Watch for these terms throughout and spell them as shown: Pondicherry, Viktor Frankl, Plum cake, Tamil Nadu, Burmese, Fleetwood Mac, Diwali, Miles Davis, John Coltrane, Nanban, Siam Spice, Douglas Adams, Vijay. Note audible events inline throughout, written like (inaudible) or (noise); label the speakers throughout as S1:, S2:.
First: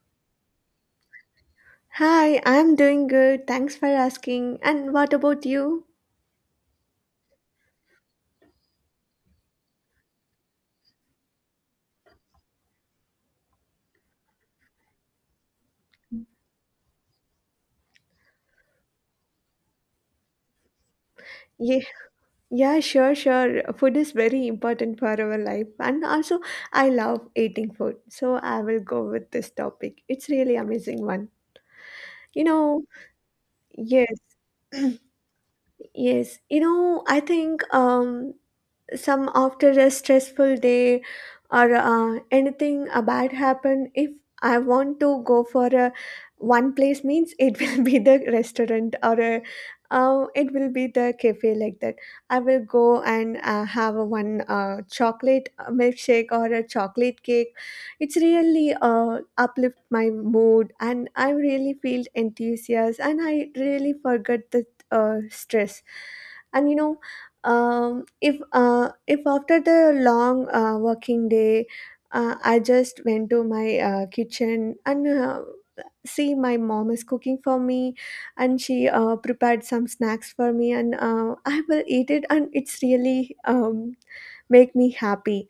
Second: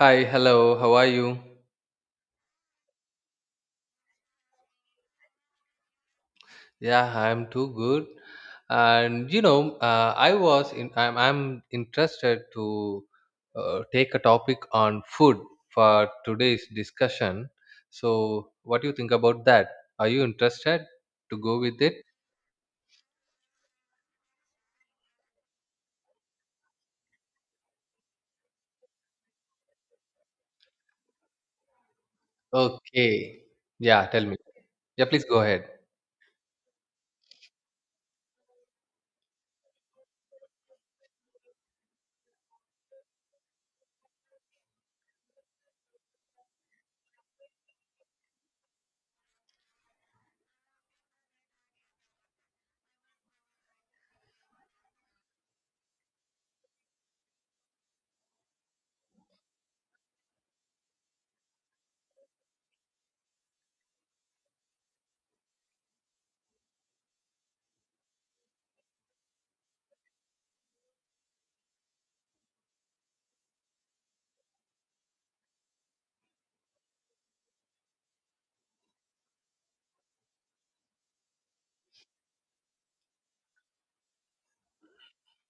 S1: Hi, hello, how are you?
S2: Hi, I'm doing good. Thanks for asking. And what about you?
S1: Yeah, I'm too good. And you know, I'm interested to take a topic on food for today's discussion. So, what do you think about that? Are you interested to go
S2: Yeah,
S1: with it?
S2: yeah, sure, sure. Food is very important for our life. And also, I love eating food. So I will go with this topic. It's really amazing one. You know,
S1: Okay. Yeah,
S2: yes,
S1: tell me.
S2: (clears throat)
S1: Yeah, please go ahead.
S2: yes. You know, I think some after a stressful day, or anything a bad happen, if I want to go for a one place means it will (laughs) be the restaurant or a it will be the cafe, like that I will go and have a one chocolate milkshake or a chocolate cake. It's really uplift my mood, and I really feel enthusiastic, and I really forget the stress. And if if after the long working day, I just went to my kitchen and see my mom is cooking for me, and she prepared some snacks for me, and I will eat it, and it's really make me happy.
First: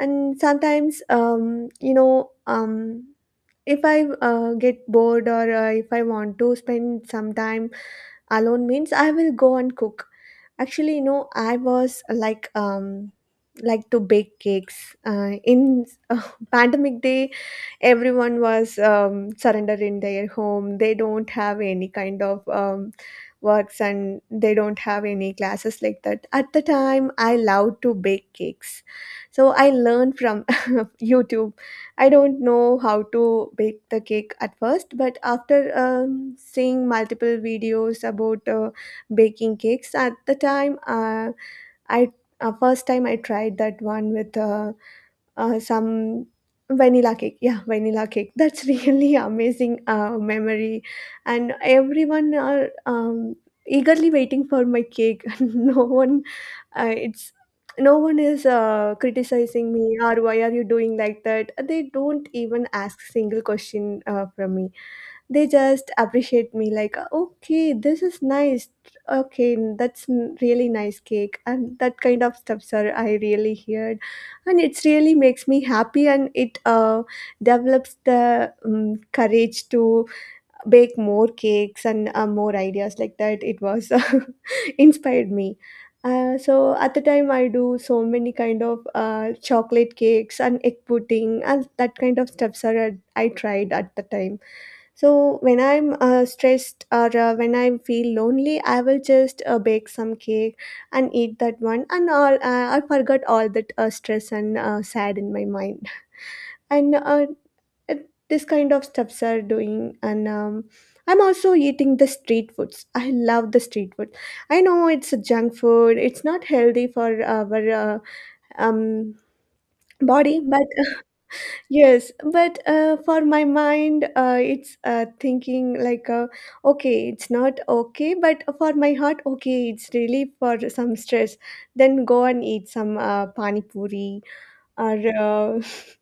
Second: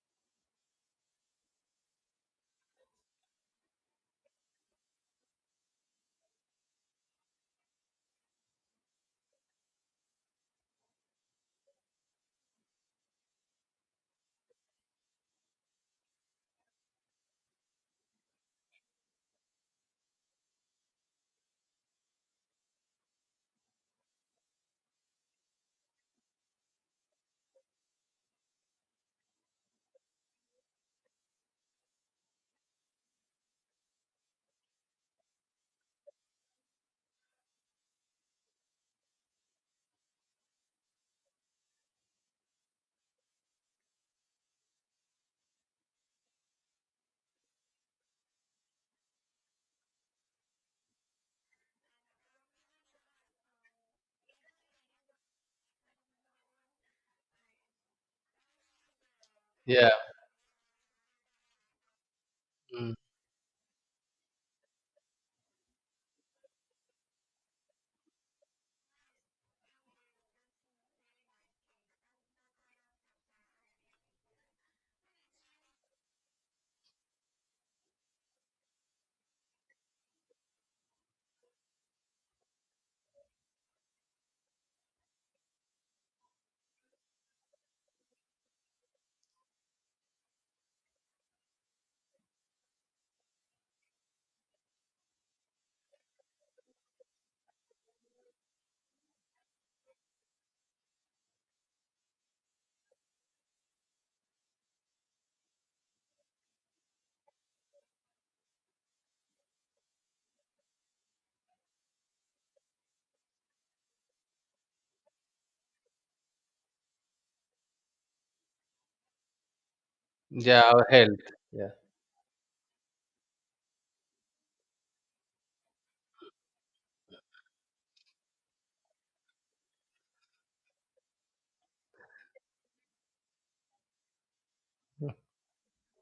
S2: And sometimes if I get bored, or if I want to spend some time alone means I will go and cook. Actually, I was like to bake cakes in uh, (laughs) pandemic day. Everyone was surrendered in their home, they don't have any kind of works, and they don't have any classes, like that at the time I loved to bake cakes, so I learned from (laughs) YouTube. I don't know how to bake the cake at first, but after seeing multiple videos about baking cakes at the time, I first time I tried that one with some vanilla cake. Yeah, vanilla cake, that's really (laughs) amazing memory. And everyone are eagerly waiting for my cake, (laughs) no one it's no one is criticizing
S1: Yeah.
S2: me, or why are you doing like that, they don't even
S1: Mm.
S2: ask single question from me. They just appreciate me like, okay, this is nice, okay, that's really nice cake, and that kind of stuff, sir, I really heard. And it's really makes me happy, and it develops the courage to bake more cakes and more ideas like that. It was (laughs) inspired me. So at the time I do so many kind of chocolate cakes and egg pudding and that kind of stuff, sir, I tried at the time. So when I'm stressed or when I feel lonely, I will just bake some cake and eat that one, and all, I forgot all that stress and sad in my mind. And this kind of stuffs are doing, and I'm also eating the street foods. I love the street food. I know it's a junk food. It's not healthy for our um, body,
S1: Yeah,
S2: but
S1: our health. Yeah.
S2: yes, but for my mind, it's thinking like, okay, it's not okay, but for my heart, okay, it's really for some stress. Then go and eat some pani puri or (laughs)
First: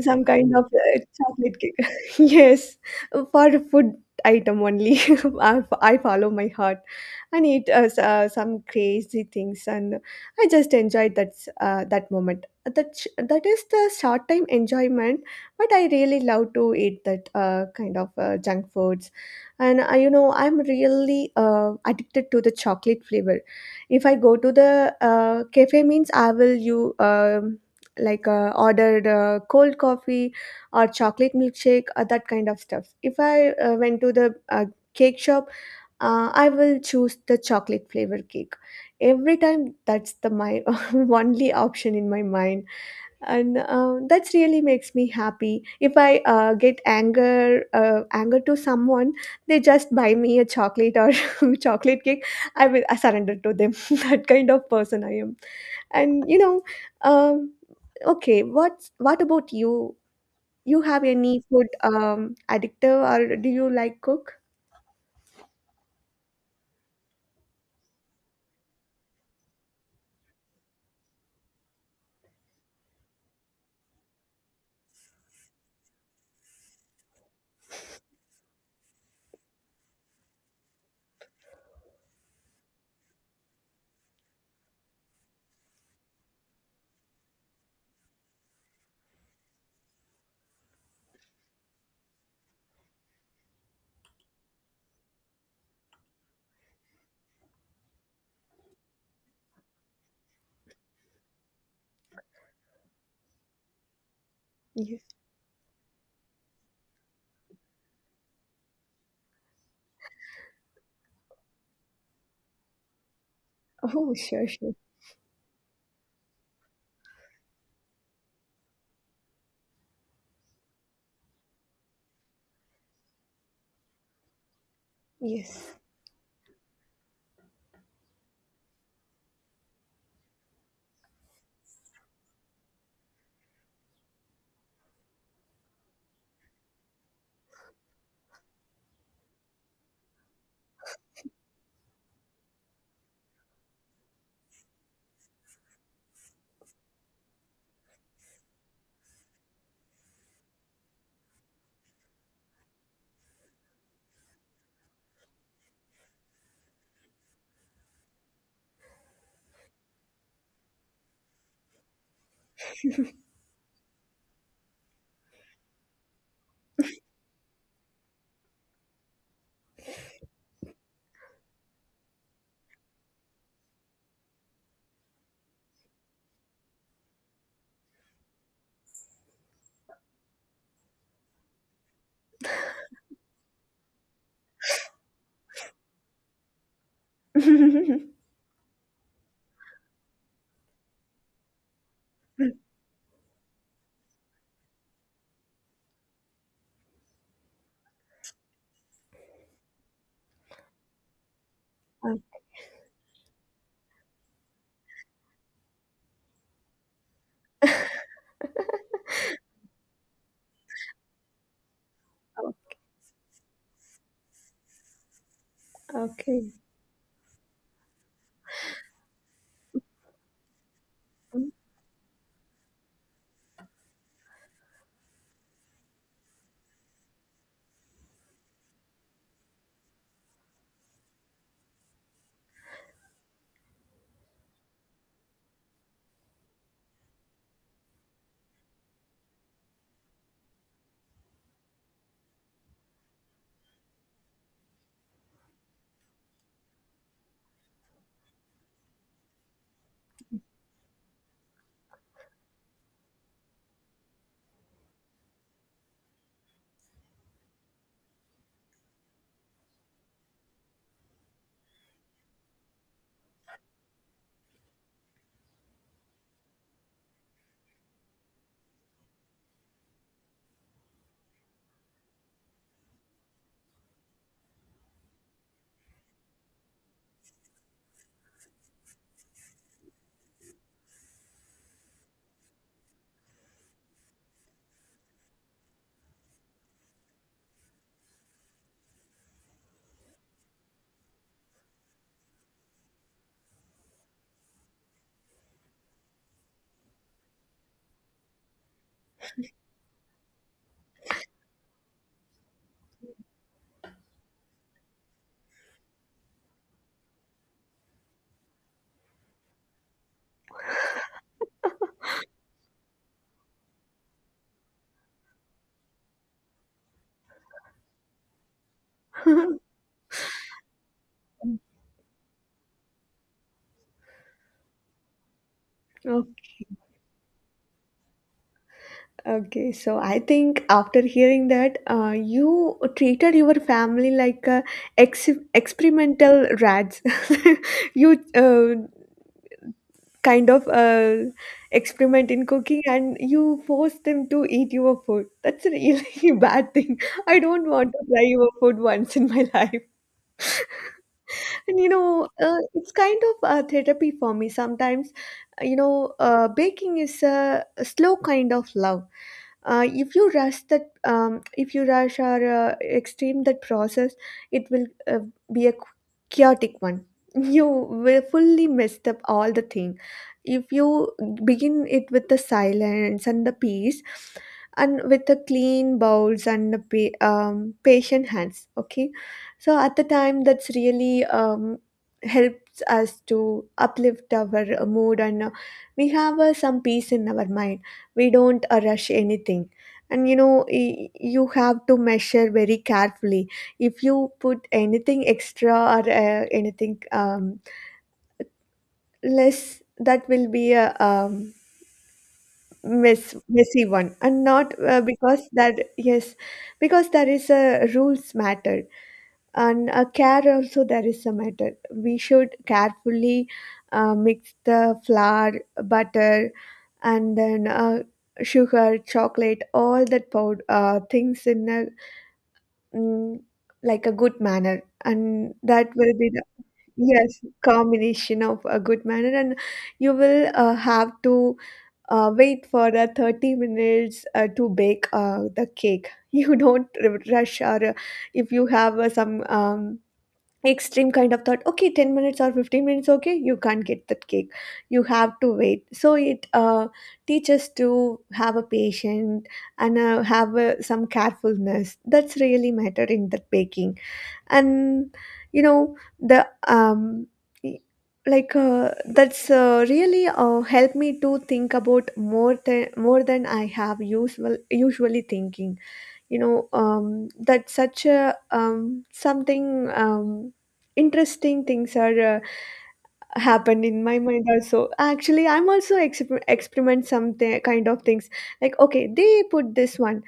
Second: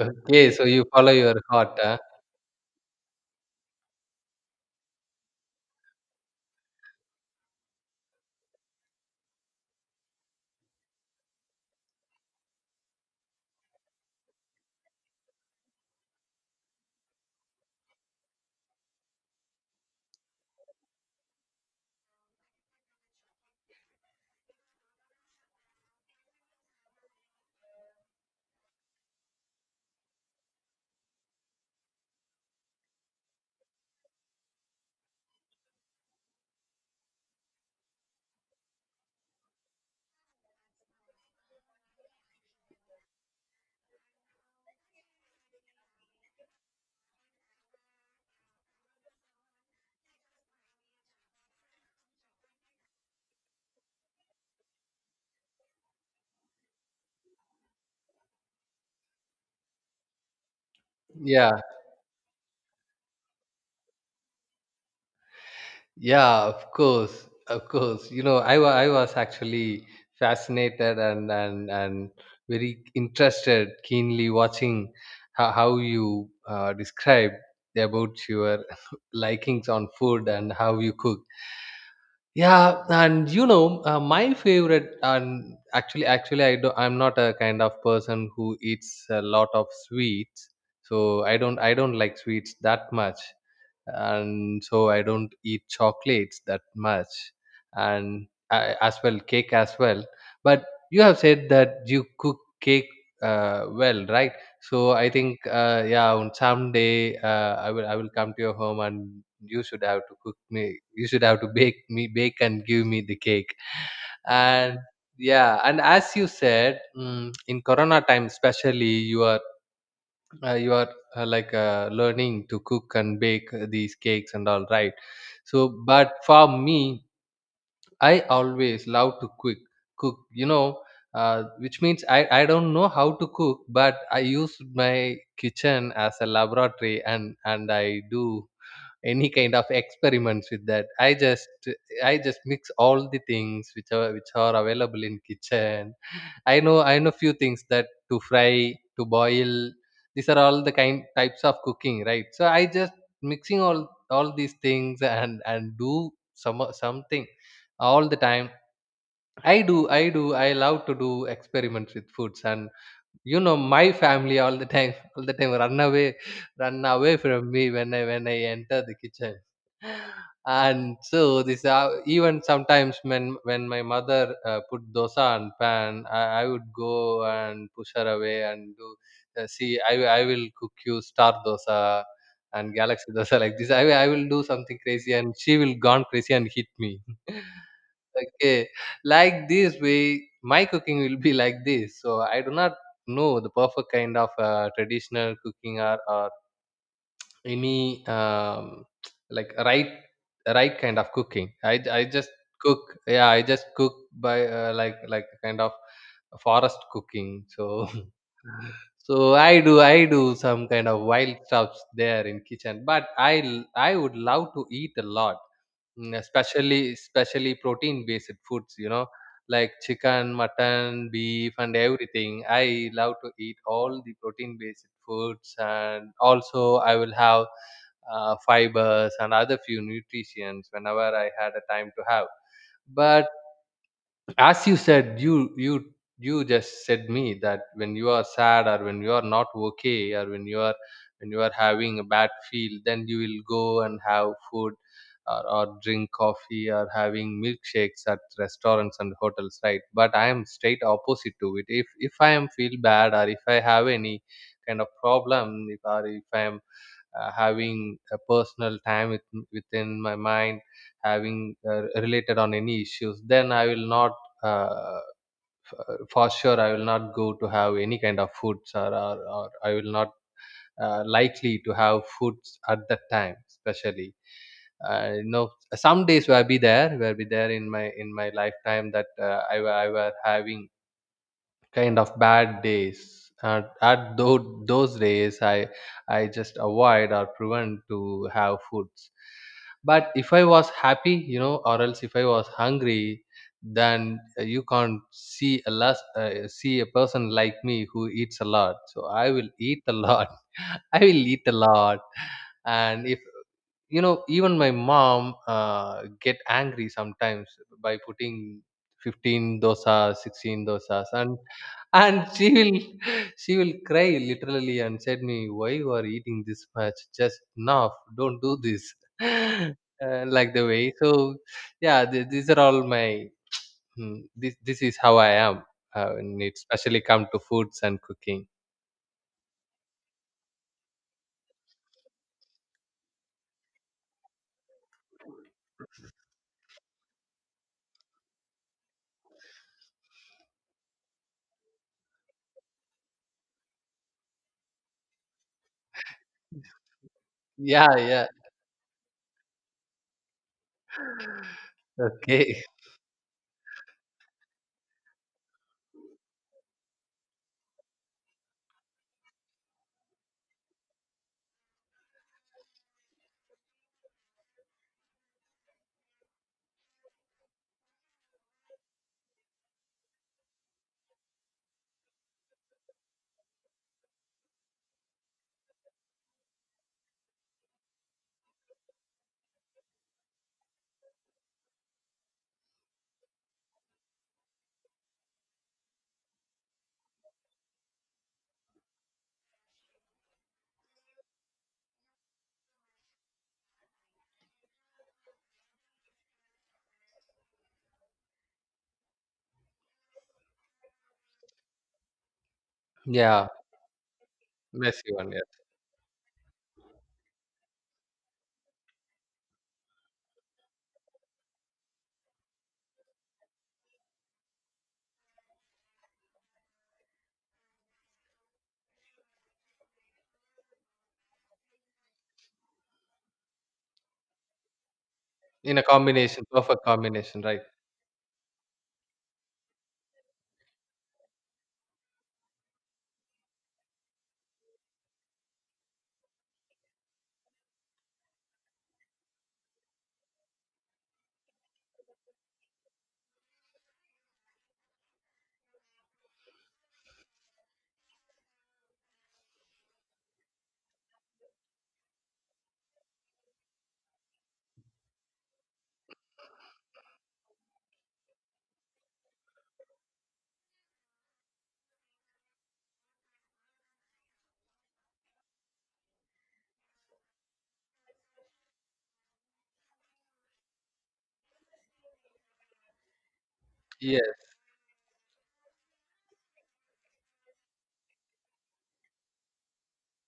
S2: some
S1: Okay,
S2: kind of
S1: so you follow your
S2: chocolate
S1: heart,
S2: cake.
S1: huh?
S2: (laughs) Yes, for food item only. (laughs) I follow my heart and eat some crazy things, and I just enjoyed that that moment. That that is the short time enjoyment, but I really love to eat that kind of junk foods, and I, you know I'm really addicted to the chocolate flavor. If I go to the cafe, means I will you. Like ordered cold coffee or chocolate milkshake or that kind of stuff. If I went to the cake shop, I will choose the chocolate flavor cake every time. That's the my (laughs) only option in my mind. And that's really makes me happy. If I get anger, anger to someone, they just buy me a chocolate or (laughs) chocolate cake, I surrender to them. (laughs) That kind of person I am. And um okay, what about you? You have any
S1: Yeah.
S2: food addictive, or do you like cook?
S1: Yeah, of course, of course. You know, I was actually fascinated and very interested, keenly watching how you described about your (laughs) likings on food and how you cook. Yeah, and you know, my favorite and actually, I'm not a kind of person who eats a lot of sweets, so I don't like sweets that much, and so I don't eat chocolates that much, and I, as well cake as well. But you have said that you cook cake well, right? So
S2: Yes.
S1: I think yeah, on someday I will come to your home, and you should have to cook me. You should have to bake me bake and give me the cake
S2: Oh, sure, sure.
S1: and. Yeah, and as you said, in Corona time especially, you are learning to cook and bake these cakes and all, right? So
S2: Yes.
S1: but for me, I always love to cook you know, which means I don't know how to cook, but I use my kitchen as a laboratory, and I do any kind of experiments with that. I just mix all the things which are available in kitchen. (laughs) I know few things, that to fry, to boil. These are all the kind types of cooking, right? So I just mixing all these things, and do something all the time. I love to do experiments with foods. And you know, my family all the time run away, from me when I enter the kitchen. And so this, even sometimes when my mother put dosa on pan, I would go and push her away and do see, I will cook you star dosa and galaxy (laughs) dosa like this. I will do something crazy, and she will gone crazy and hit me. (laughs)
S2: (laughs)
S1: Okay. Like this way, my cooking will be like this. So I do not know the perfect kind of traditional cooking, or any (tsk) like right kind of cooking. I
S2: Uh,
S1: just cook. Yeah, I just cook by like kind of forest cooking. So (laughs) so I do some kind of wild stuffs there in
S2: oh,
S1: kitchen. But I would love to eat a lot. Mm,
S2: okay.
S1: especially protein based foods, you know, like chicken, mutton, beef, and everything. I love to eat all the protein based foods, and also I will have fibers and other few nutrients whenever I had a time to have. But as you said, you just said me that when you are sad, or when you are not okay, or when you are having a bad feel, then you will go and have food, or drink coffee or having milkshakes at restaurants and hotels, right? But I am straight opposite to it. If I am feel bad, or if I have any kind of problem, if or if I am having a personal time with, within my mind, having related on any issues, then I will not uh, for sure I will not go to have any kind of foods, or I will not likely to have foods at that time, especially. You know, some days where be there in my lifetime, that I were having kind of bad days, at those days, I just avoid or prevent to have foods. But if I was happy, you know, or else if I was hungry, then you can't see see a person like me who eats a lot. So I will eat a lot. (laughs) I will eat a lot. And if you know, even my mom get angry sometimes by putting 15 dosas, 16 dosas, and she will (laughs) she will cry literally and said me, "Why you are eating this much? Just enough. Don't do this."
S2: (laughs)
S1: (laughs) Like the way. So yeah, these are all my. This is how I am.
S2: Oh,
S1: When it especially come to foods and cooking.
S2: okay, so I think after hearing that you treated your family like experimental rats, (laughs) you kind of experiment in cooking and you force them to eat your food. That's a really (laughs) bad thing. I don't want
S1: Yeah,
S2: to try
S1: yeah.
S2: your food once in my (laughs) life. And
S1: Okay.
S2: it's kind of a therapy for me. Sometimes, baking is a slow kind of love. If you rush that, if you rush or extreme that process, it will be a chaotic one. (laughs) You will fully messed up all the thing if you begin it with the silence and the peace, and with the clean bowls and the patient hands, okay? So at the time that's really helps us to uplift our mood, and we have some peace in our mind, we don't rush anything. And you have to measure very carefully. If you put anything extra, or anything less, that will be a
S1: (laughs) Yeah,
S2: messy one, and not
S1: messy one. Yes,
S2: because that, yes, because there is a rules matter, and care also, there is a matter. We should carefully mix the flour, butter, and then sugar, chocolate, all that powder things in a mm, like a good manner, and
S1: in a
S2: that will be the
S1: combination, perfect
S2: yes
S1: combination, right?
S2: combination of a good manner. And you will have to wait for 30 minutes to bake the cake. (laughs) You don't rush or if you have some extreme kind of thought, okay, 10 minutes or 15 minutes, okay, you can't get that cake, you have to wait. So it teaches to have a patient, and have some carefulness, that's really mattered in that baking. And you know the um y- like that's really helped me to think about more than I have usually thinking. You know, that such a something, interesting things are happened in my
S1: Yes.
S2: mind also. Actually, I'm also experiment something kind of things, like, okay, they put this one,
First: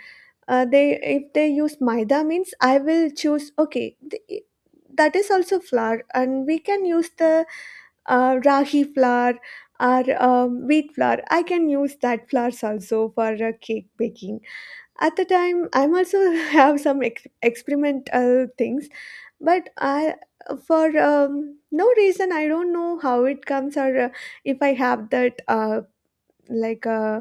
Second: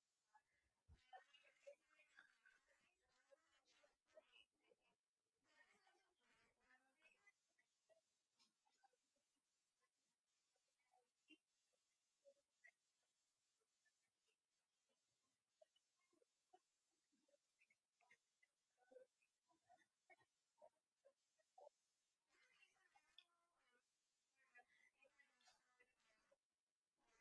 S2: they if they use maida means, I will choose, okay, that is also flour, and we can use the rahi flour, or wheat flour, I can use that flours also for cake baking. At the time I'm also (laughs) have some experimental things. But I, for no reason, I don't know how it comes, or if I have that like uh,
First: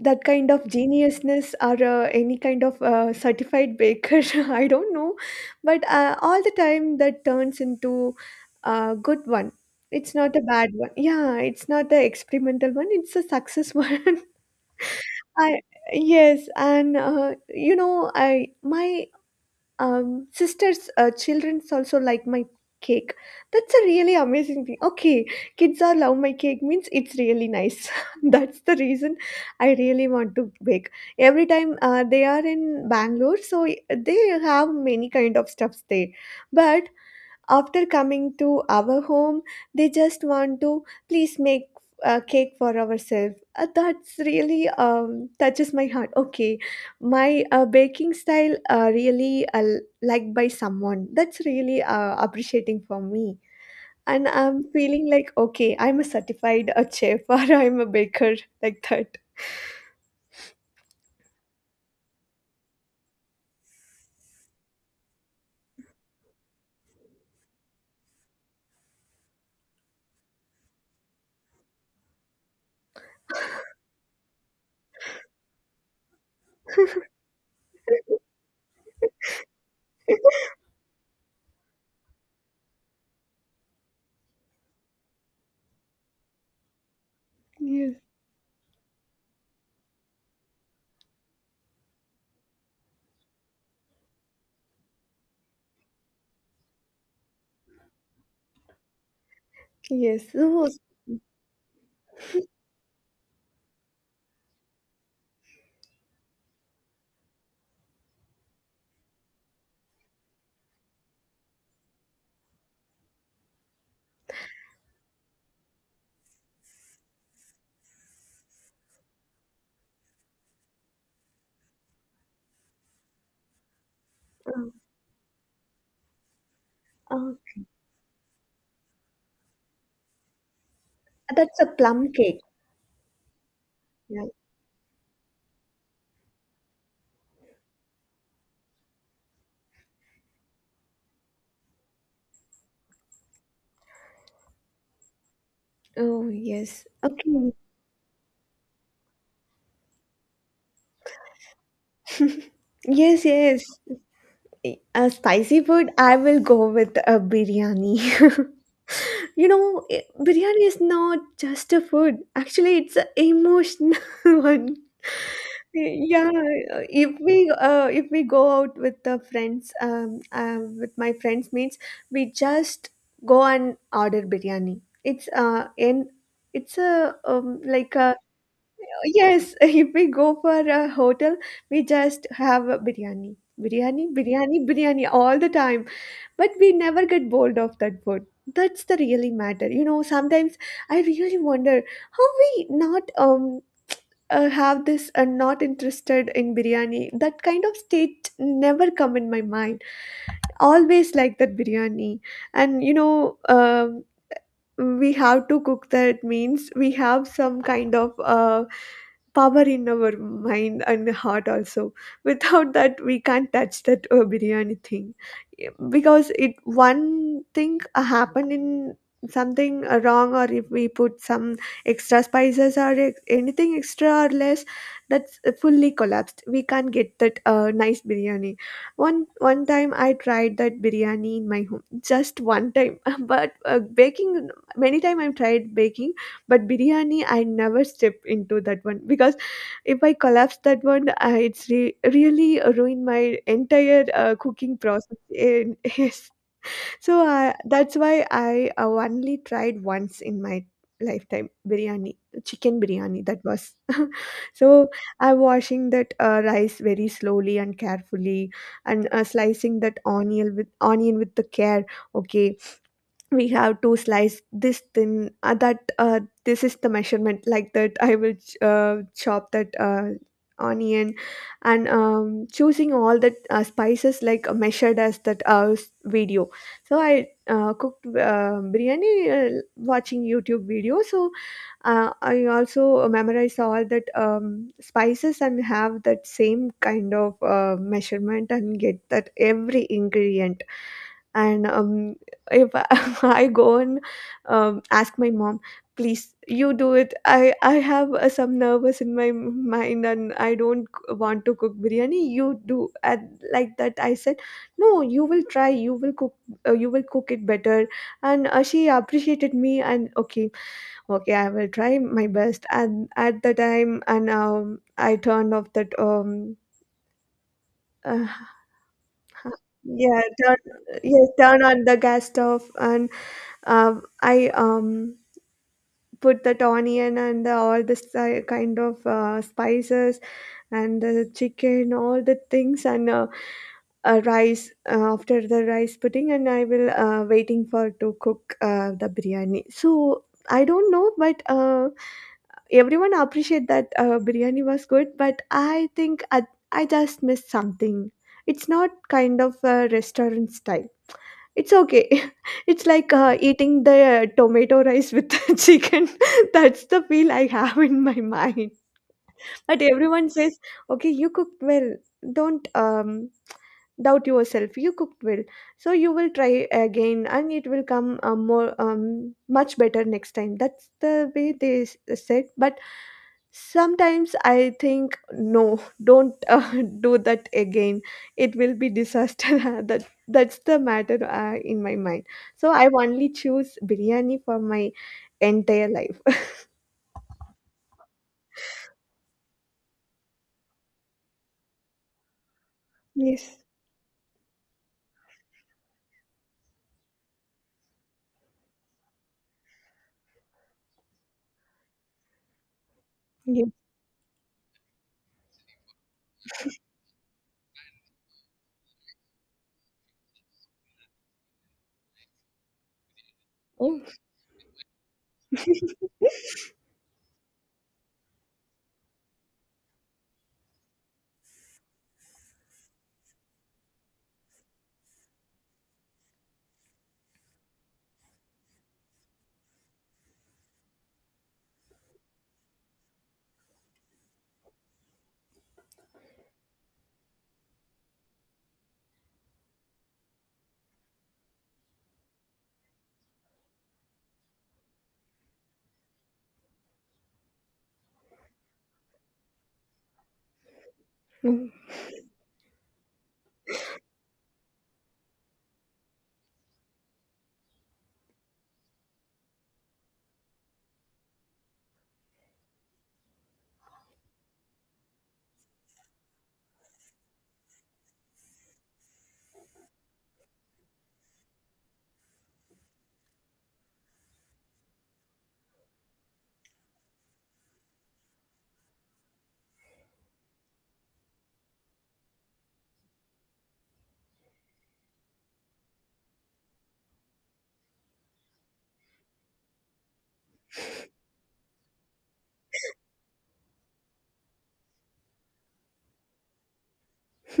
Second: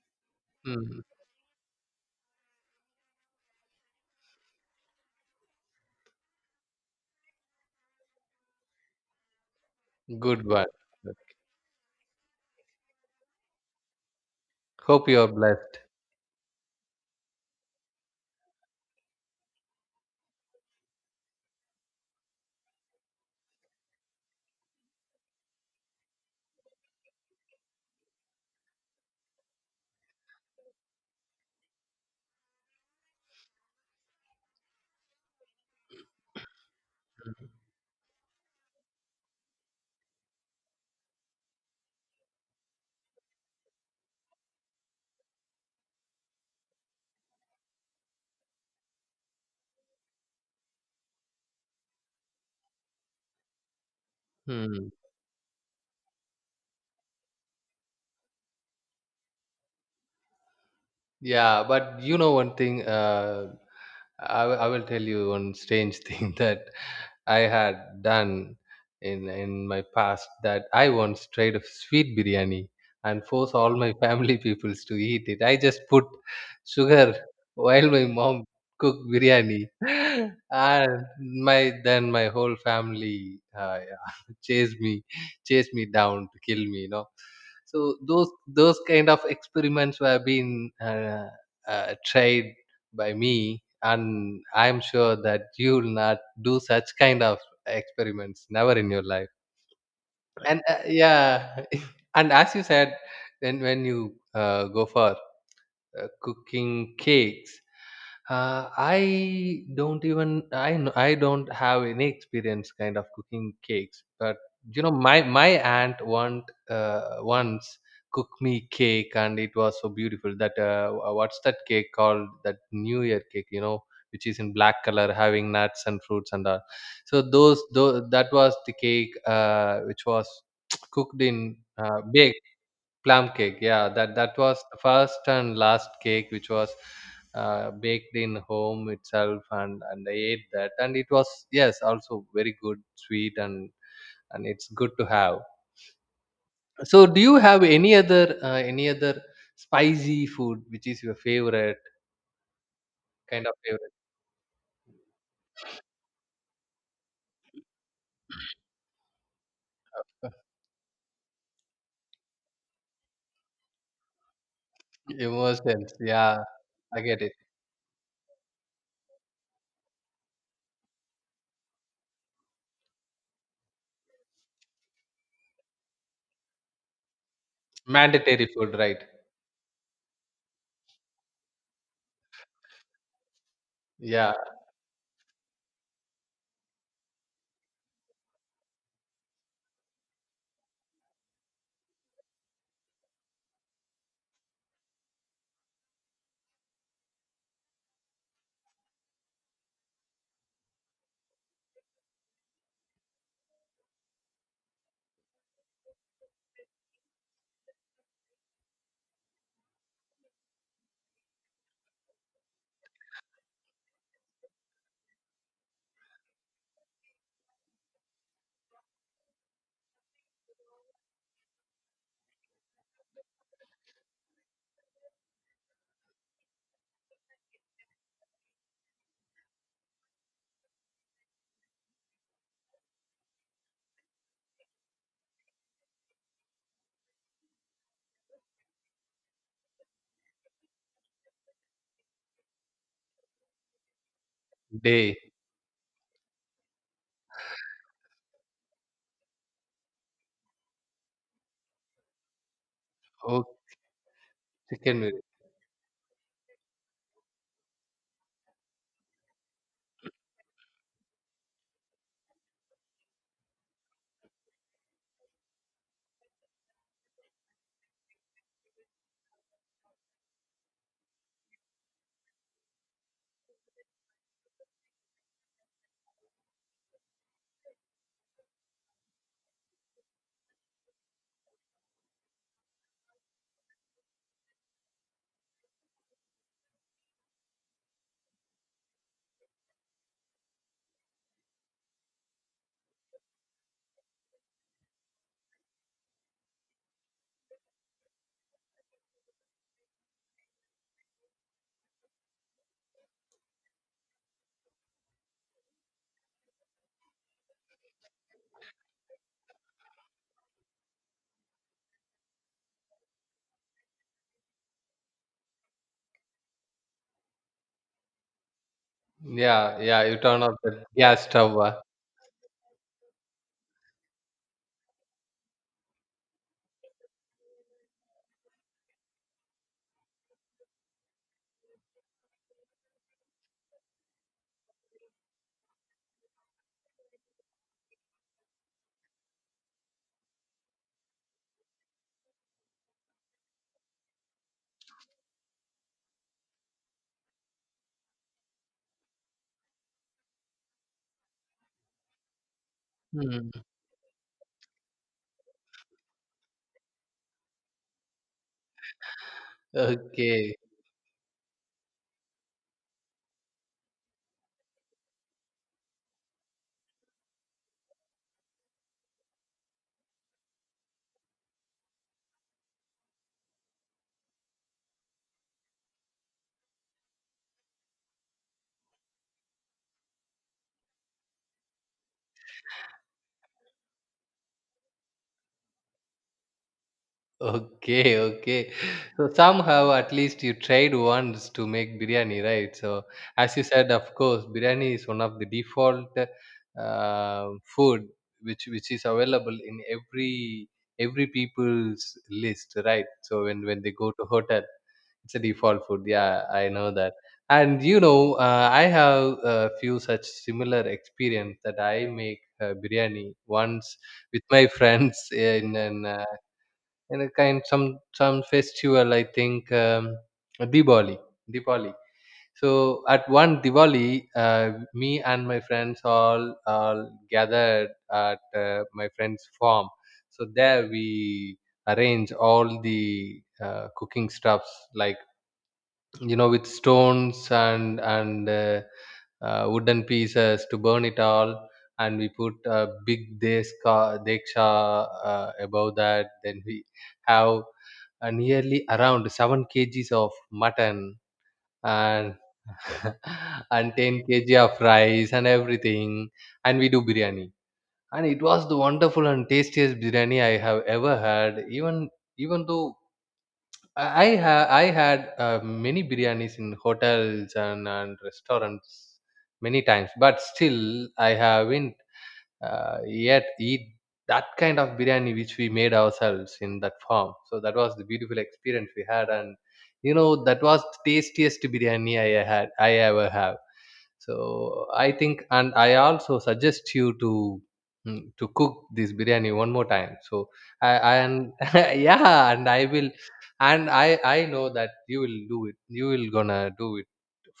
S2: that kind of
S1: Mm.
S2: geniusness, or any kind of certified baker, (laughs) I don't know. But all the time that turns into a good one, it's not a
S1: Good one.
S2: bad one, yeah, it's not the experimental one, it's a success (laughs) one.
S1: Hope you are
S2: I
S1: blessed.
S2: Yes, and you know, I my sister's children's also like my cake. That's a really amazing thing. Okay, kids are love my cake means it's really nice. (laughs) That's the reason I really want to bake. Every time they are in Bangalore, so they have many kind of stuffs there, but after coming to our home, they just want to please make a cake for ourselves. That's really touches my heart. Okay, my baking style really liked by someone. That's really appreciating for me. And I'm
S1: Hmm.
S2: feeling like, okay, I'm a certified a chef (laughs) or I'm a baker like that.
S1: Yeah, but you know, one thing, I will tell you one strange thing (laughs) that I had done in my past, that I once tried a sweet biryani and forced all my (laughs) family peoples to eat it. I just put sugar while my mom cooked biryani, (laughs) and my whole family (laughs) chased me down to kill me. You know,
S2: Yes.
S1: so those kind of experiments were being tried by me, and I'm sure that you will not do such kind of experiments never in your life,
S2: Yes.
S1: right? And
S2: Oh,
S1: yeah, (laughs) and as you said, then when you go for cooking cakes, I don't even I don't have any experience kind of cooking cakes, but you know my aunt want once cooked me cake, and it was so beautiful that what's that cake called? That New Year cake, you know, which is in
S2: uh,
S1: black color, having nuts and fruits and all. So
S2: uh,
S1: those, that was the cake which was (tsk) cooked in,
S2: that's a plum cake.
S1: baked. Plum cake, yeah. That
S2: Yeah.
S1: that was the first and last cake which was baked in home itself, and I ate that, and it was, yes, also very good, sweet, and it's good to have.
S2: Oh, yes.
S1: So, do you
S2: Okay.
S1: have any other spicy food, which is your favorite
S2: (laughs) Yes,
S1: kind of
S2: yes.
S1: favorite?
S2: A spicy food, I will go with a biryani. (laughs) Biryani is not just a food. Actually, it's an emotional (laughs) one.
S1: (laughs) Emotions?
S2: Yeah,
S1: Yeah, I
S2: if
S1: get it.
S2: we uh, if we go out with the friends, with my friends mates, we just go and order biryani. It's a like a
S1: Mandatory food, right?
S2: yes, (laughs) if we go for a hotel, we just have a biryani, biryani,
S1: Yeah,
S2: biryani, biryani all the time. But we never get bored of that food. That's the really matter. You know, sometimes I really wonder how we not have this not interested in biryani. That kind of state never come in my mind. Always like that biryani, and you know. We have to cook that means we have some kind of power in our mind and heart also without that we can't touch that biryani thing. Yeah, because it one thing happened in something wrong, or if we put some extra spices or anything extra or less, that's fully collapsed. We can't get that nice biryani. one One time I tried that biryani in my home, just one time, (laughs) but baking, many time I've tried baking, but biryani, I never step into that one, because if I collapse that one, it's really ruined my entire cooking process.
S1: day.
S2: And (laughs) yes, so that's why I only tried once in my lifetime biryani, chicken biryani. That
S1: Oh,
S2: was (laughs) so.
S1: chicken biryani.
S2: I'm washing that rice very slowly and carefully, and slicing that onion with the care. Okay, we have to slice this thin that this is the measurement, like that I will chop that onion, and choosing all the spices like measured as that video. So I cooked biryani watching YouTube video. So I also memorize all that spices and have that same kind of measurement and get that every ingredient. And if I (laughs) I go and ask my mom, please you do it. I have some nervous in my mind, and I don't want to cook biryani. You do and like that. I said, no, you will try. You will cook. You will cook it better. And she appreciated me and okay, okay, I will try my best. And at the time, and I turned off that Uh,
S1: Yeah, yeah. You
S2: yeah,
S1: turn
S2: turn
S1: off the gas
S2: yes,
S1: stove.
S2: turn
S1: Ah.
S2: on the gas stove. And uh, I put that onion and all this kind of spices and the chicken, all the things, and rice after the rice pudding, and I will waiting for to cook the biryani. So I don't know, but everyone appreciate that biryani was good, but I think I just missed something. It's not kind of a restaurant style. It's okay. (laughs) It's like
S1: Hmm.
S2: eating the tomato rice with the (laughs) chicken. (laughs) That's the feel I have in my mind. But everyone
S1: Okay.
S2: says, okay, you cooked well. Don't doubt yourself. You cooked well. So you will try again and it will come more much better next time. That's the way they said. But sometimes I think, no, don't (laughs) do that again. It will be disaster. (laughs) That's the matter in my mind. So I only choose biryani for my entire life.
S1: Okay, okay. So somehow at least you tried once to make biryani, right? So
S2: Yes.
S1: as you said, of course, biryani is one of the default food, which is available in every people's list, right? So when
S2: Yes.
S1: they go to hotel, it's a default food. Yeah, I know that. And you know, I have a few such similar experience, that I make biryani once
S2: Oh.
S1: with my (laughs) friends in an and a kind, some festival, I think, diwali Diwali. So at one Diwali, uh, me and my friends, all gathered at my friend's farm. So there we arrange all the cooking stuffs, like, you know, with stones and wooden pieces to burn it all, and we put a big deska deksha above that. Then we have nearly around 7 kgs of mutton,
S2: Oh.
S1: and (laughs) and 10 kg of rice and everything, and we do biryani. And it was the wonderful and tastiest biryani I have ever had. Even even though I had many biryanis in hotels and restaurants many times, but still I haven't yet eat that kind of biryani which we made ourselves in that farm. So that was the beautiful experience we had, and you know, that was the tastiest biryani I ever have. So I think, and I also suggest you to, to cook this biryani one more time. So I, and (laughs) yeah, and I will, and I know that you will do it, you will gonna do it,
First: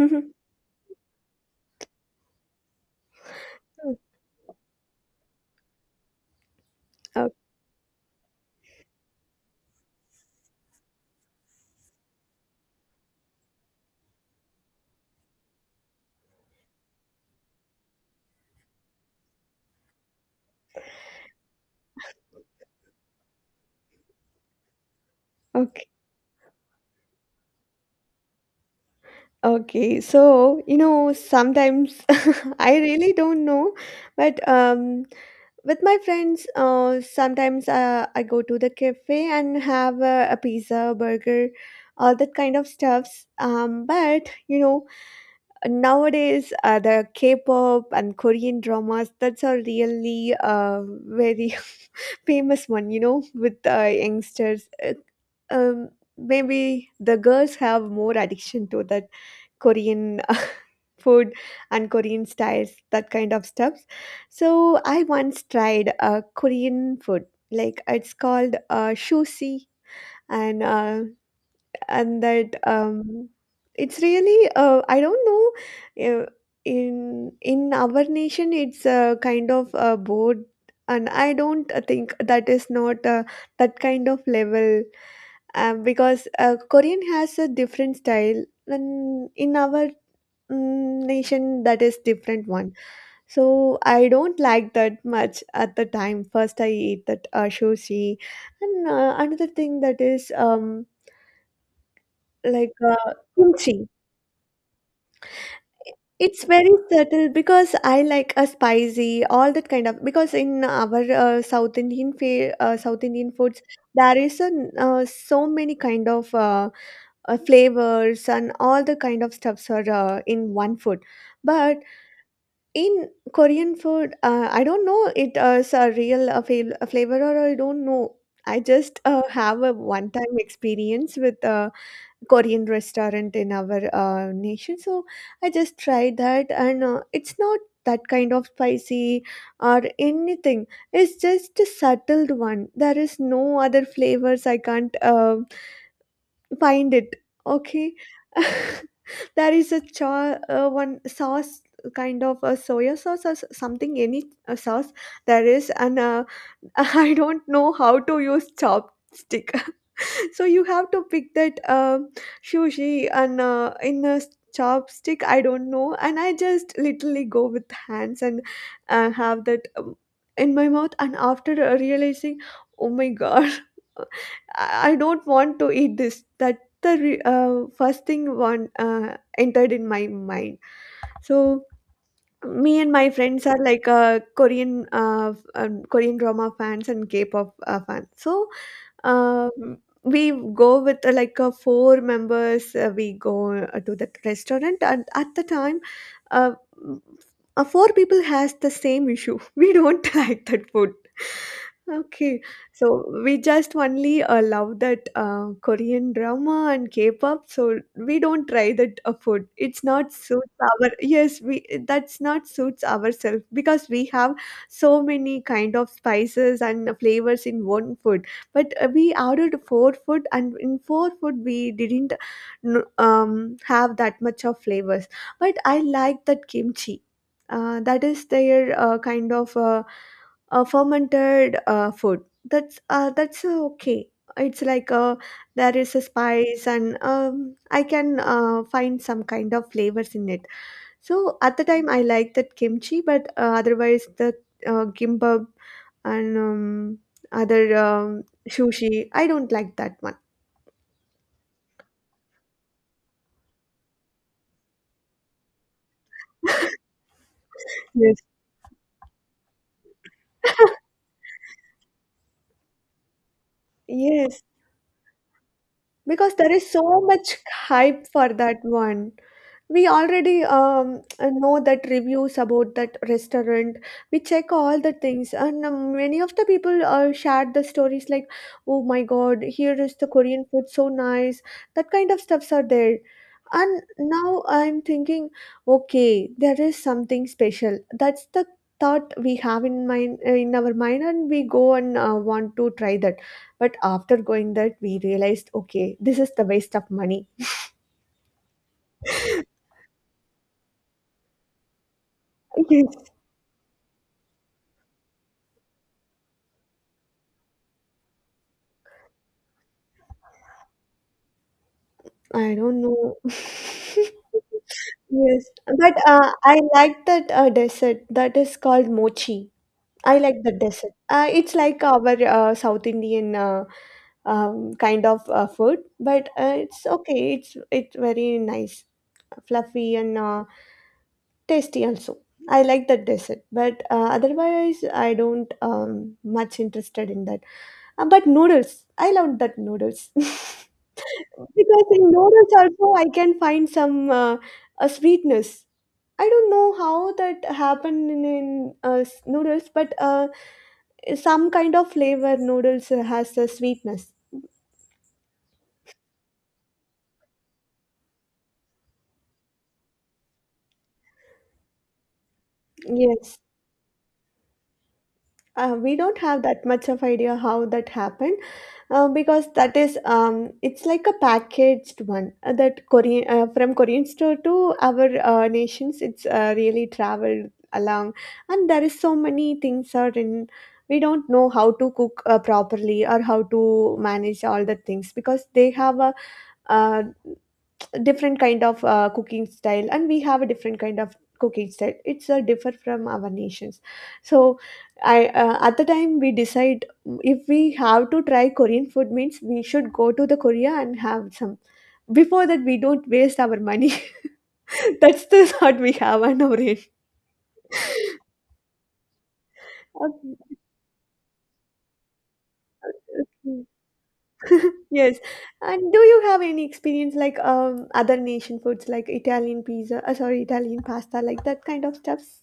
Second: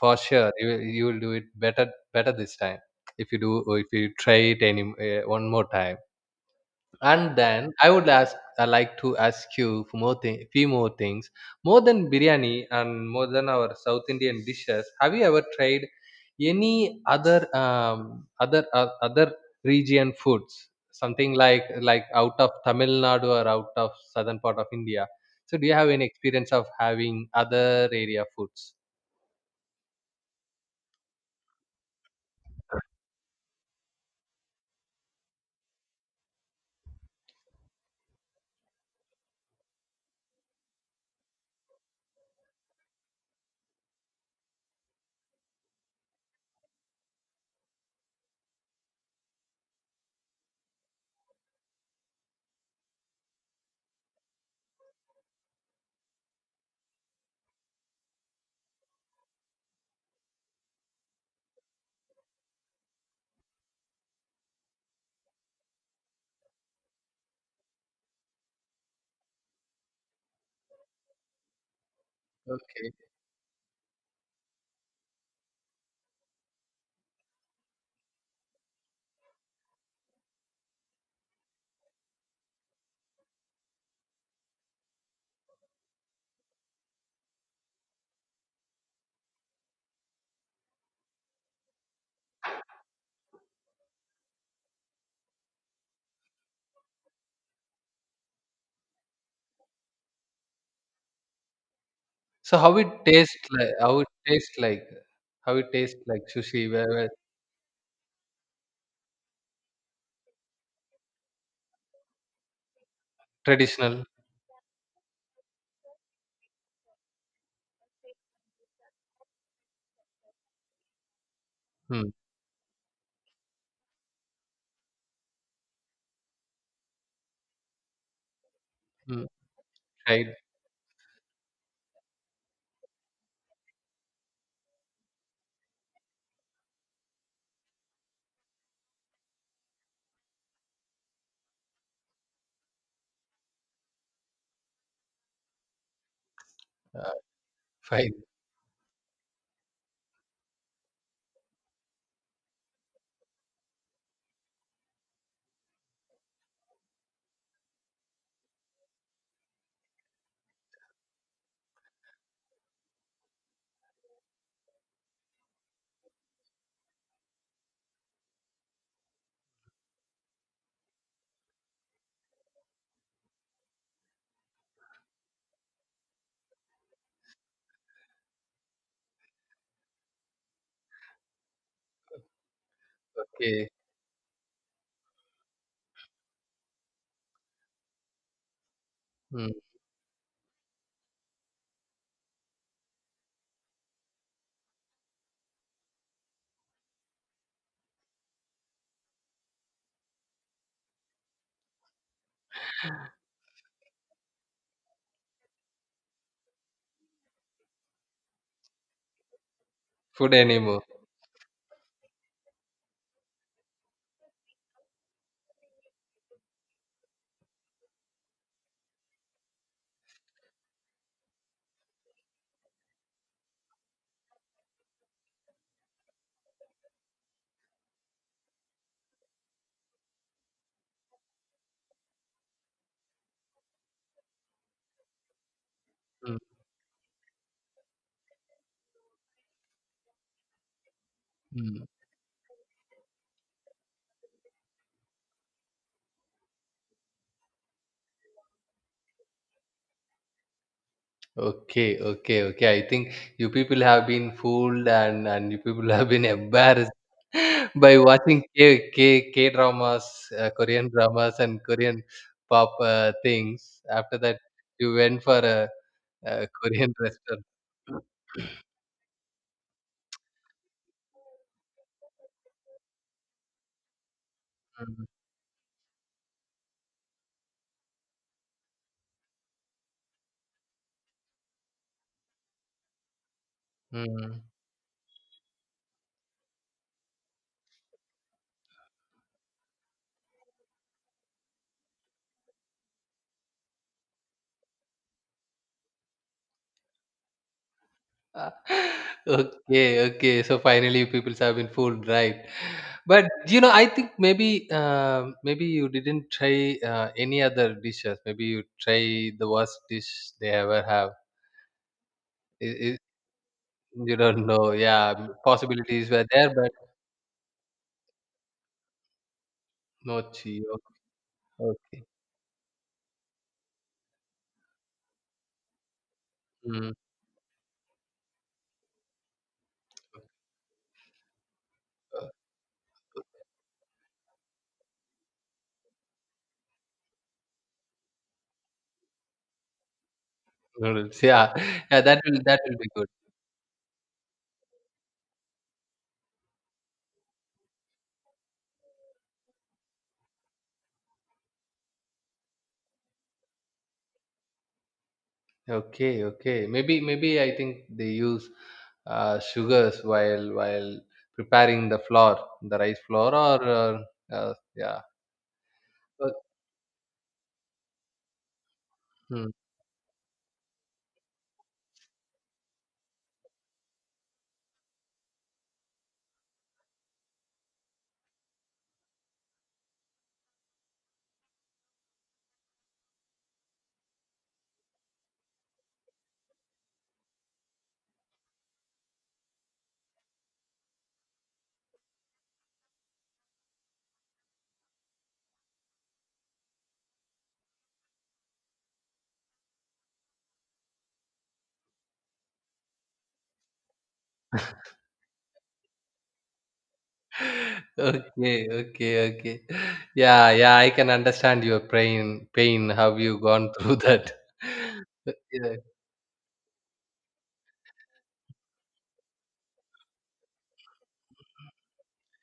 S1: for sure. You you will do it better, this time, if you do, or if you try it any one more time.
S2: O-
S1: And then I would ask, I like to ask you for more thing, few more things. More than biryani, and more than our South Indian dishes, have you ever tried any other region foods? Something like out of Tamil Nadu, or out of southern part of India. So do you
S2: okay.
S1: have any experience of having other area foods?
S2: Okay. So you know, sometimes (laughs) I really don't know, but with my friends, sometimes I go to the cafe and have a pizza, burger, all that kind of stuffs. But you know, nowadays the K-pop and Korean dramas, that's a really very (laughs) famous one. You know, with youngsters, um, maybe the girls have more addiction to that Korean (laughs) food and Korean styles, that kind of stuff. So I once tried a Korean food, like it's called shusi, and uh, and that
S1: Okay.
S2: it's really I don't know in our nation. It's a kind of a board, and I don't think that is not that kind of level, because Korean has a different style, and in our nation that is different one. So I don't like that much. At the time, first I eat that sushi, and another thing, that is
S1: So
S2: like
S1: how it tastes like?
S2: kimchi.
S1: How it tastes like? How it tastes like
S2: It's very
S1: sushi? Where
S2: subtle because I like a spicy, all that kind of. Because in our South Indian foods,
S1: traditional?
S2: there is a so many kind of flavors, and all the kind of stuffs are in one food. But
S1: Hmm.
S2: in Korean food, I don't know it is a real fav- a flavor, or I don't know. I just
S1: Hmm.
S2: have a
S1: Right.
S2: one-time experience with Korean restaurant in our nation. So I just tried that, and it's not that kind of spicy or anything. It's just a subtle one. There is no other flavors. I can't find it.
S1: Uh,
S2: Okay,
S1: 5.
S2: (laughs) there is a cha one sauce, kind of a soya sauce, or something, any sauce there is, and (laughs) I don't know how to use chopstick, so you have to pick that sushi and chopstick, I don't know, and I just literally go with hands and have that in my mouth, and after realizing, oh my god, (laughs) I don't want to eat this. That the first thing one entered in my mind. So me and my friends are
S1: Okay.
S2: like Korean Korean drama fans and K-pop fans. So
S1: Mm.
S2: we go with like four members. We go to that restaurant, and at the time, uh, four people has the same issue. (laughs) We don't like that food. Okay, so we just only love that Korean drama and K-pop, so we don't try that food. It's not
S1: Food
S2: suits
S1: anymore.
S2: our yes, we that's not suits ourselves, because we have so many kind of spices and flavors in one food. But we ordered four food, and in four food we didn't have that much of flavors. But I like that kimchi. That is their kind of. Fermented food. That's okay. It's like there is a
S1: Mm.
S2: spice, and I can find some kind of flavors in it. So at the
S1: Mm.
S2: time, I like that kimchi, but otherwise the gimbap and other sushi, I don't like that one.
S1: Okay, okay, okay. I think you people have been fooled, and you people (laughs) have been embarrassed (laughs) by
S2: Yes.
S1: watching K K K dramas, Korean
S2: (laughs)
S1: dramas and Korean pop things. After that,
S2: Yes,
S1: you went for
S2: because
S1: a
S2: there
S1: (laughs)
S2: is
S1: Korean
S2: so much
S1: restaurant.
S2: hype for that one. We already know that reviews about that restaurant. We check all the
S1: Mm.
S2: things, and many of the people shared the stories like, oh my god, here is the Korean food, so nice, that kind of stuffs are there. And now
S1: Mm.
S2: I'm thinking, okay, there is something special. That's the thought we have in mind, in our mind, and we go and want to try that. But after going that, we realized, okay, this is the waste of money.
S1: (laughs)
S2: (laughs)
S1: Okay, okay. So finally, people have been fooled, right?
S2: Yes,
S1: But you know, I think maybe maybe you didn't try any other dishes. Maybe you try the worst dish they ever have.
S2: I
S1: I-
S2: don't
S1: I-
S2: know. (laughs)
S1: you don't know. Yeah,
S2: Yes, but
S1: possibilities were there,
S2: I
S1: but
S2: like that dessert, that is called mochi.
S1: no
S2: I like the
S1: chio.
S2: dessert. It's like
S1: Okay.
S2: our South Indian kind of food, but it's
S1: Mm.
S2: okay. It's very nice, fluffy, and tasty also.
S1: uh,
S2: I like the dessert, but otherwise I don't much interested in that. But noodles, I love that noodles. (laughs)
S1: Noodles. Yeah,
S2: because
S1: yeah.
S2: in
S1: That will
S2: noodles
S1: be
S2: also I
S1: good.
S2: can find some a sweetness. I don't know how that happened noodles, but some kind of flavor noodles has a sweetness.
S1: Okay, okay. Maybe I think they use sugars while preparing the flour, the rice flour,
S2: Yes,
S1: or yeah.
S2: we don't have
S1: But-
S2: that much of idea how that happened. Because
S1: hmm.
S2: that is it's like a packaged one, that Korean, from Korean store to our nations. It's really traveled along, and there is so many things are in. We don't know how to cook properly or how to manage all the things, because they have a uh, different kind of cooking style, and we have a different kind of cooking style. It's a differ from our nations. So I at the time we decide, if we have to try Korean food means we should go to the Korea and have some. Before that, we don't waste our money. (laughs) that's the thought we have on our end.
S1: (laughs) Okay, okay, okay. Yeah,
S2: Okay,
S1: yeah. I can understand your pain. Pain. How you
S2: okay.
S1: gone through that?
S2: (laughs) yes,
S1: (laughs) Yeah.
S2: and do you have any experience like other nation foods, like Italian pizza, sorry, Italian pasta, like that kind of stuffs?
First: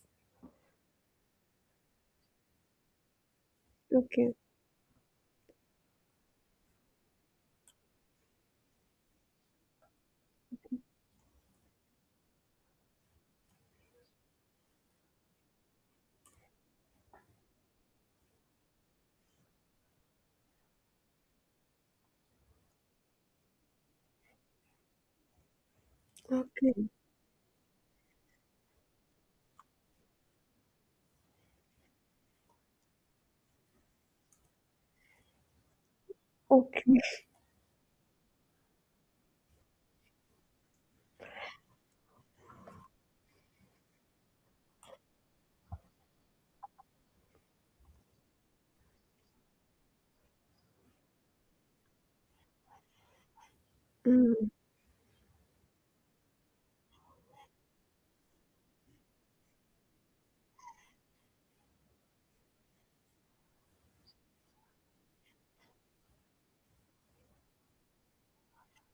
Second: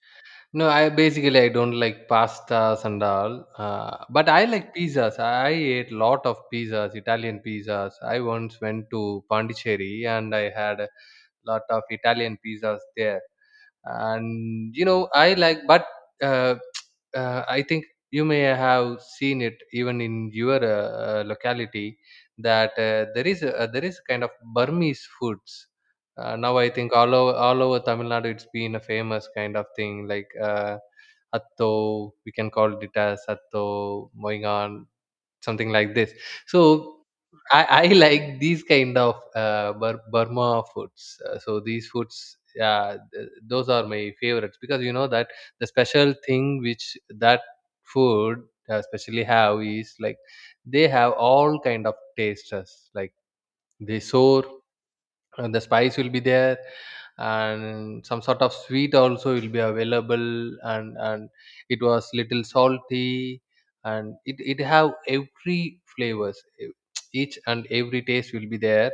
S1: No, I basically I don't like pastas and all. But
S2: Okay,
S1: I like pizzas. I ate lot of pizzas, Italian pizzas. I once went to Pondicherry and I had lot of Italian pizzas there. And you know, I like, but uh, (tsk) I think you may have seen it even in your locality, that there is kind of Burmese foods. Now I
S2: okay,
S1: think all over Tamil Nadu, it's been a famous kind of thing, like. Atto, we can call it as atto, moingan, something like this. So
S2: okay.
S1: I (laughs) like these kind of burma foods, so these foods, yeah, those are my favorites, because you know that the special thing which that food especially have is like, they have all kind of tasters, like, they sour,
S2: Mm,
S1: and the spice will be there, and some sort of sweet also will be available, and it was little salty, and it have every flavors, each and every taste will be there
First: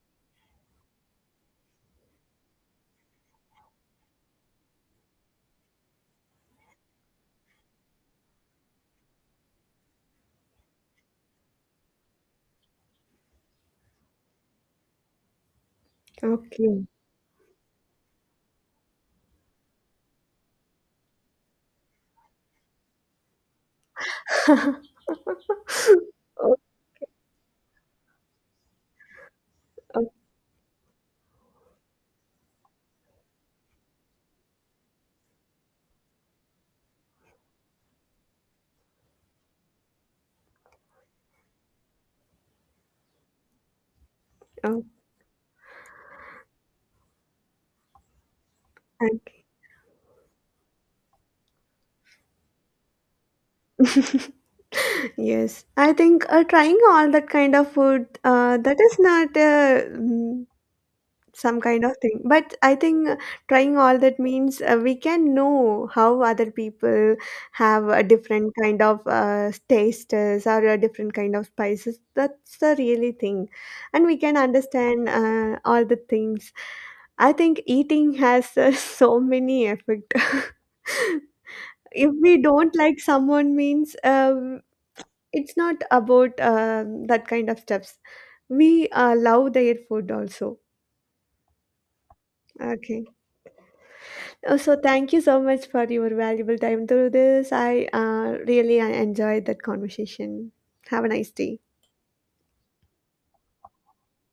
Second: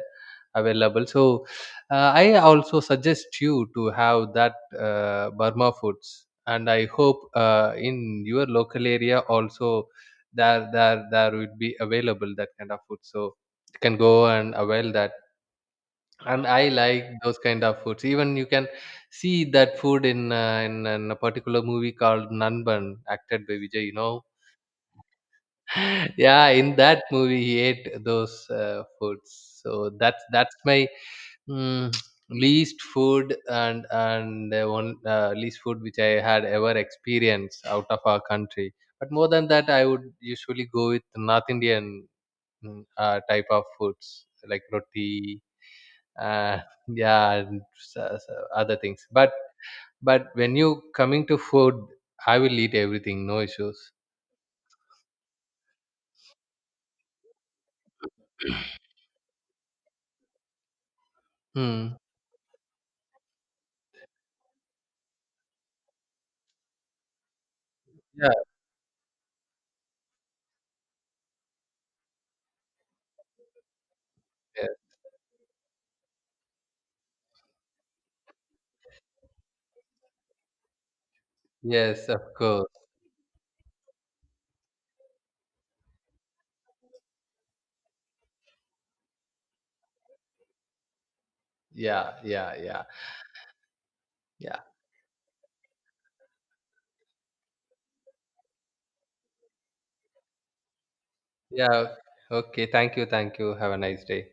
S1: available. So I also suggest you to have that burma foods, and I hope, in your local area also, there would be available that kind of food, so you can go and avail that. And I
S2: okay.
S1: like those kind of foods. Even you can see that food in in a particular movie called Nanban, acted by Vijay, you know.
S2: (laughs)
S1: (laughs) Yeah,
S2: Oh,
S1: in that movie he ate those foods. So
S2: oh,
S1: that's my, mm, (tsk) least food, and the one least food which I had ever experienced out of our country. But more than that, I would usually go with north indian, type of foods, like
S2: oh,
S1: roti, uh, yeah, and so other things.
S2: thank
S1: But
S2: you.
S1: when you coming to food, I will eat everything, no issues.
S2: (laughs) Yes, I think trying all that kind of food that is not some kind of
S1: Hmm.
S2: thing, but I think trying all that means we can know how other people have a
S1: Yeah.
S2: different kind of tastes or a different kind of spices. That's the really thing, and we can
S1: Yes,
S2: understand all the things. I think eating has (laughs) so many effect. (laughs)
S1: yes,
S2: if
S1: of
S2: we
S1: course.
S2: don't like someone means, it's not about that kind of steps. We love their food also.
S1: Yeah, yeah, yeah,
S2: Okay.
S1: yeah,
S2: So thank you so much for your valuable time through this. I really enjoyed that conversation. Have a nice day.
S1: yeah. Okay, thank you, thank you, have a nice day.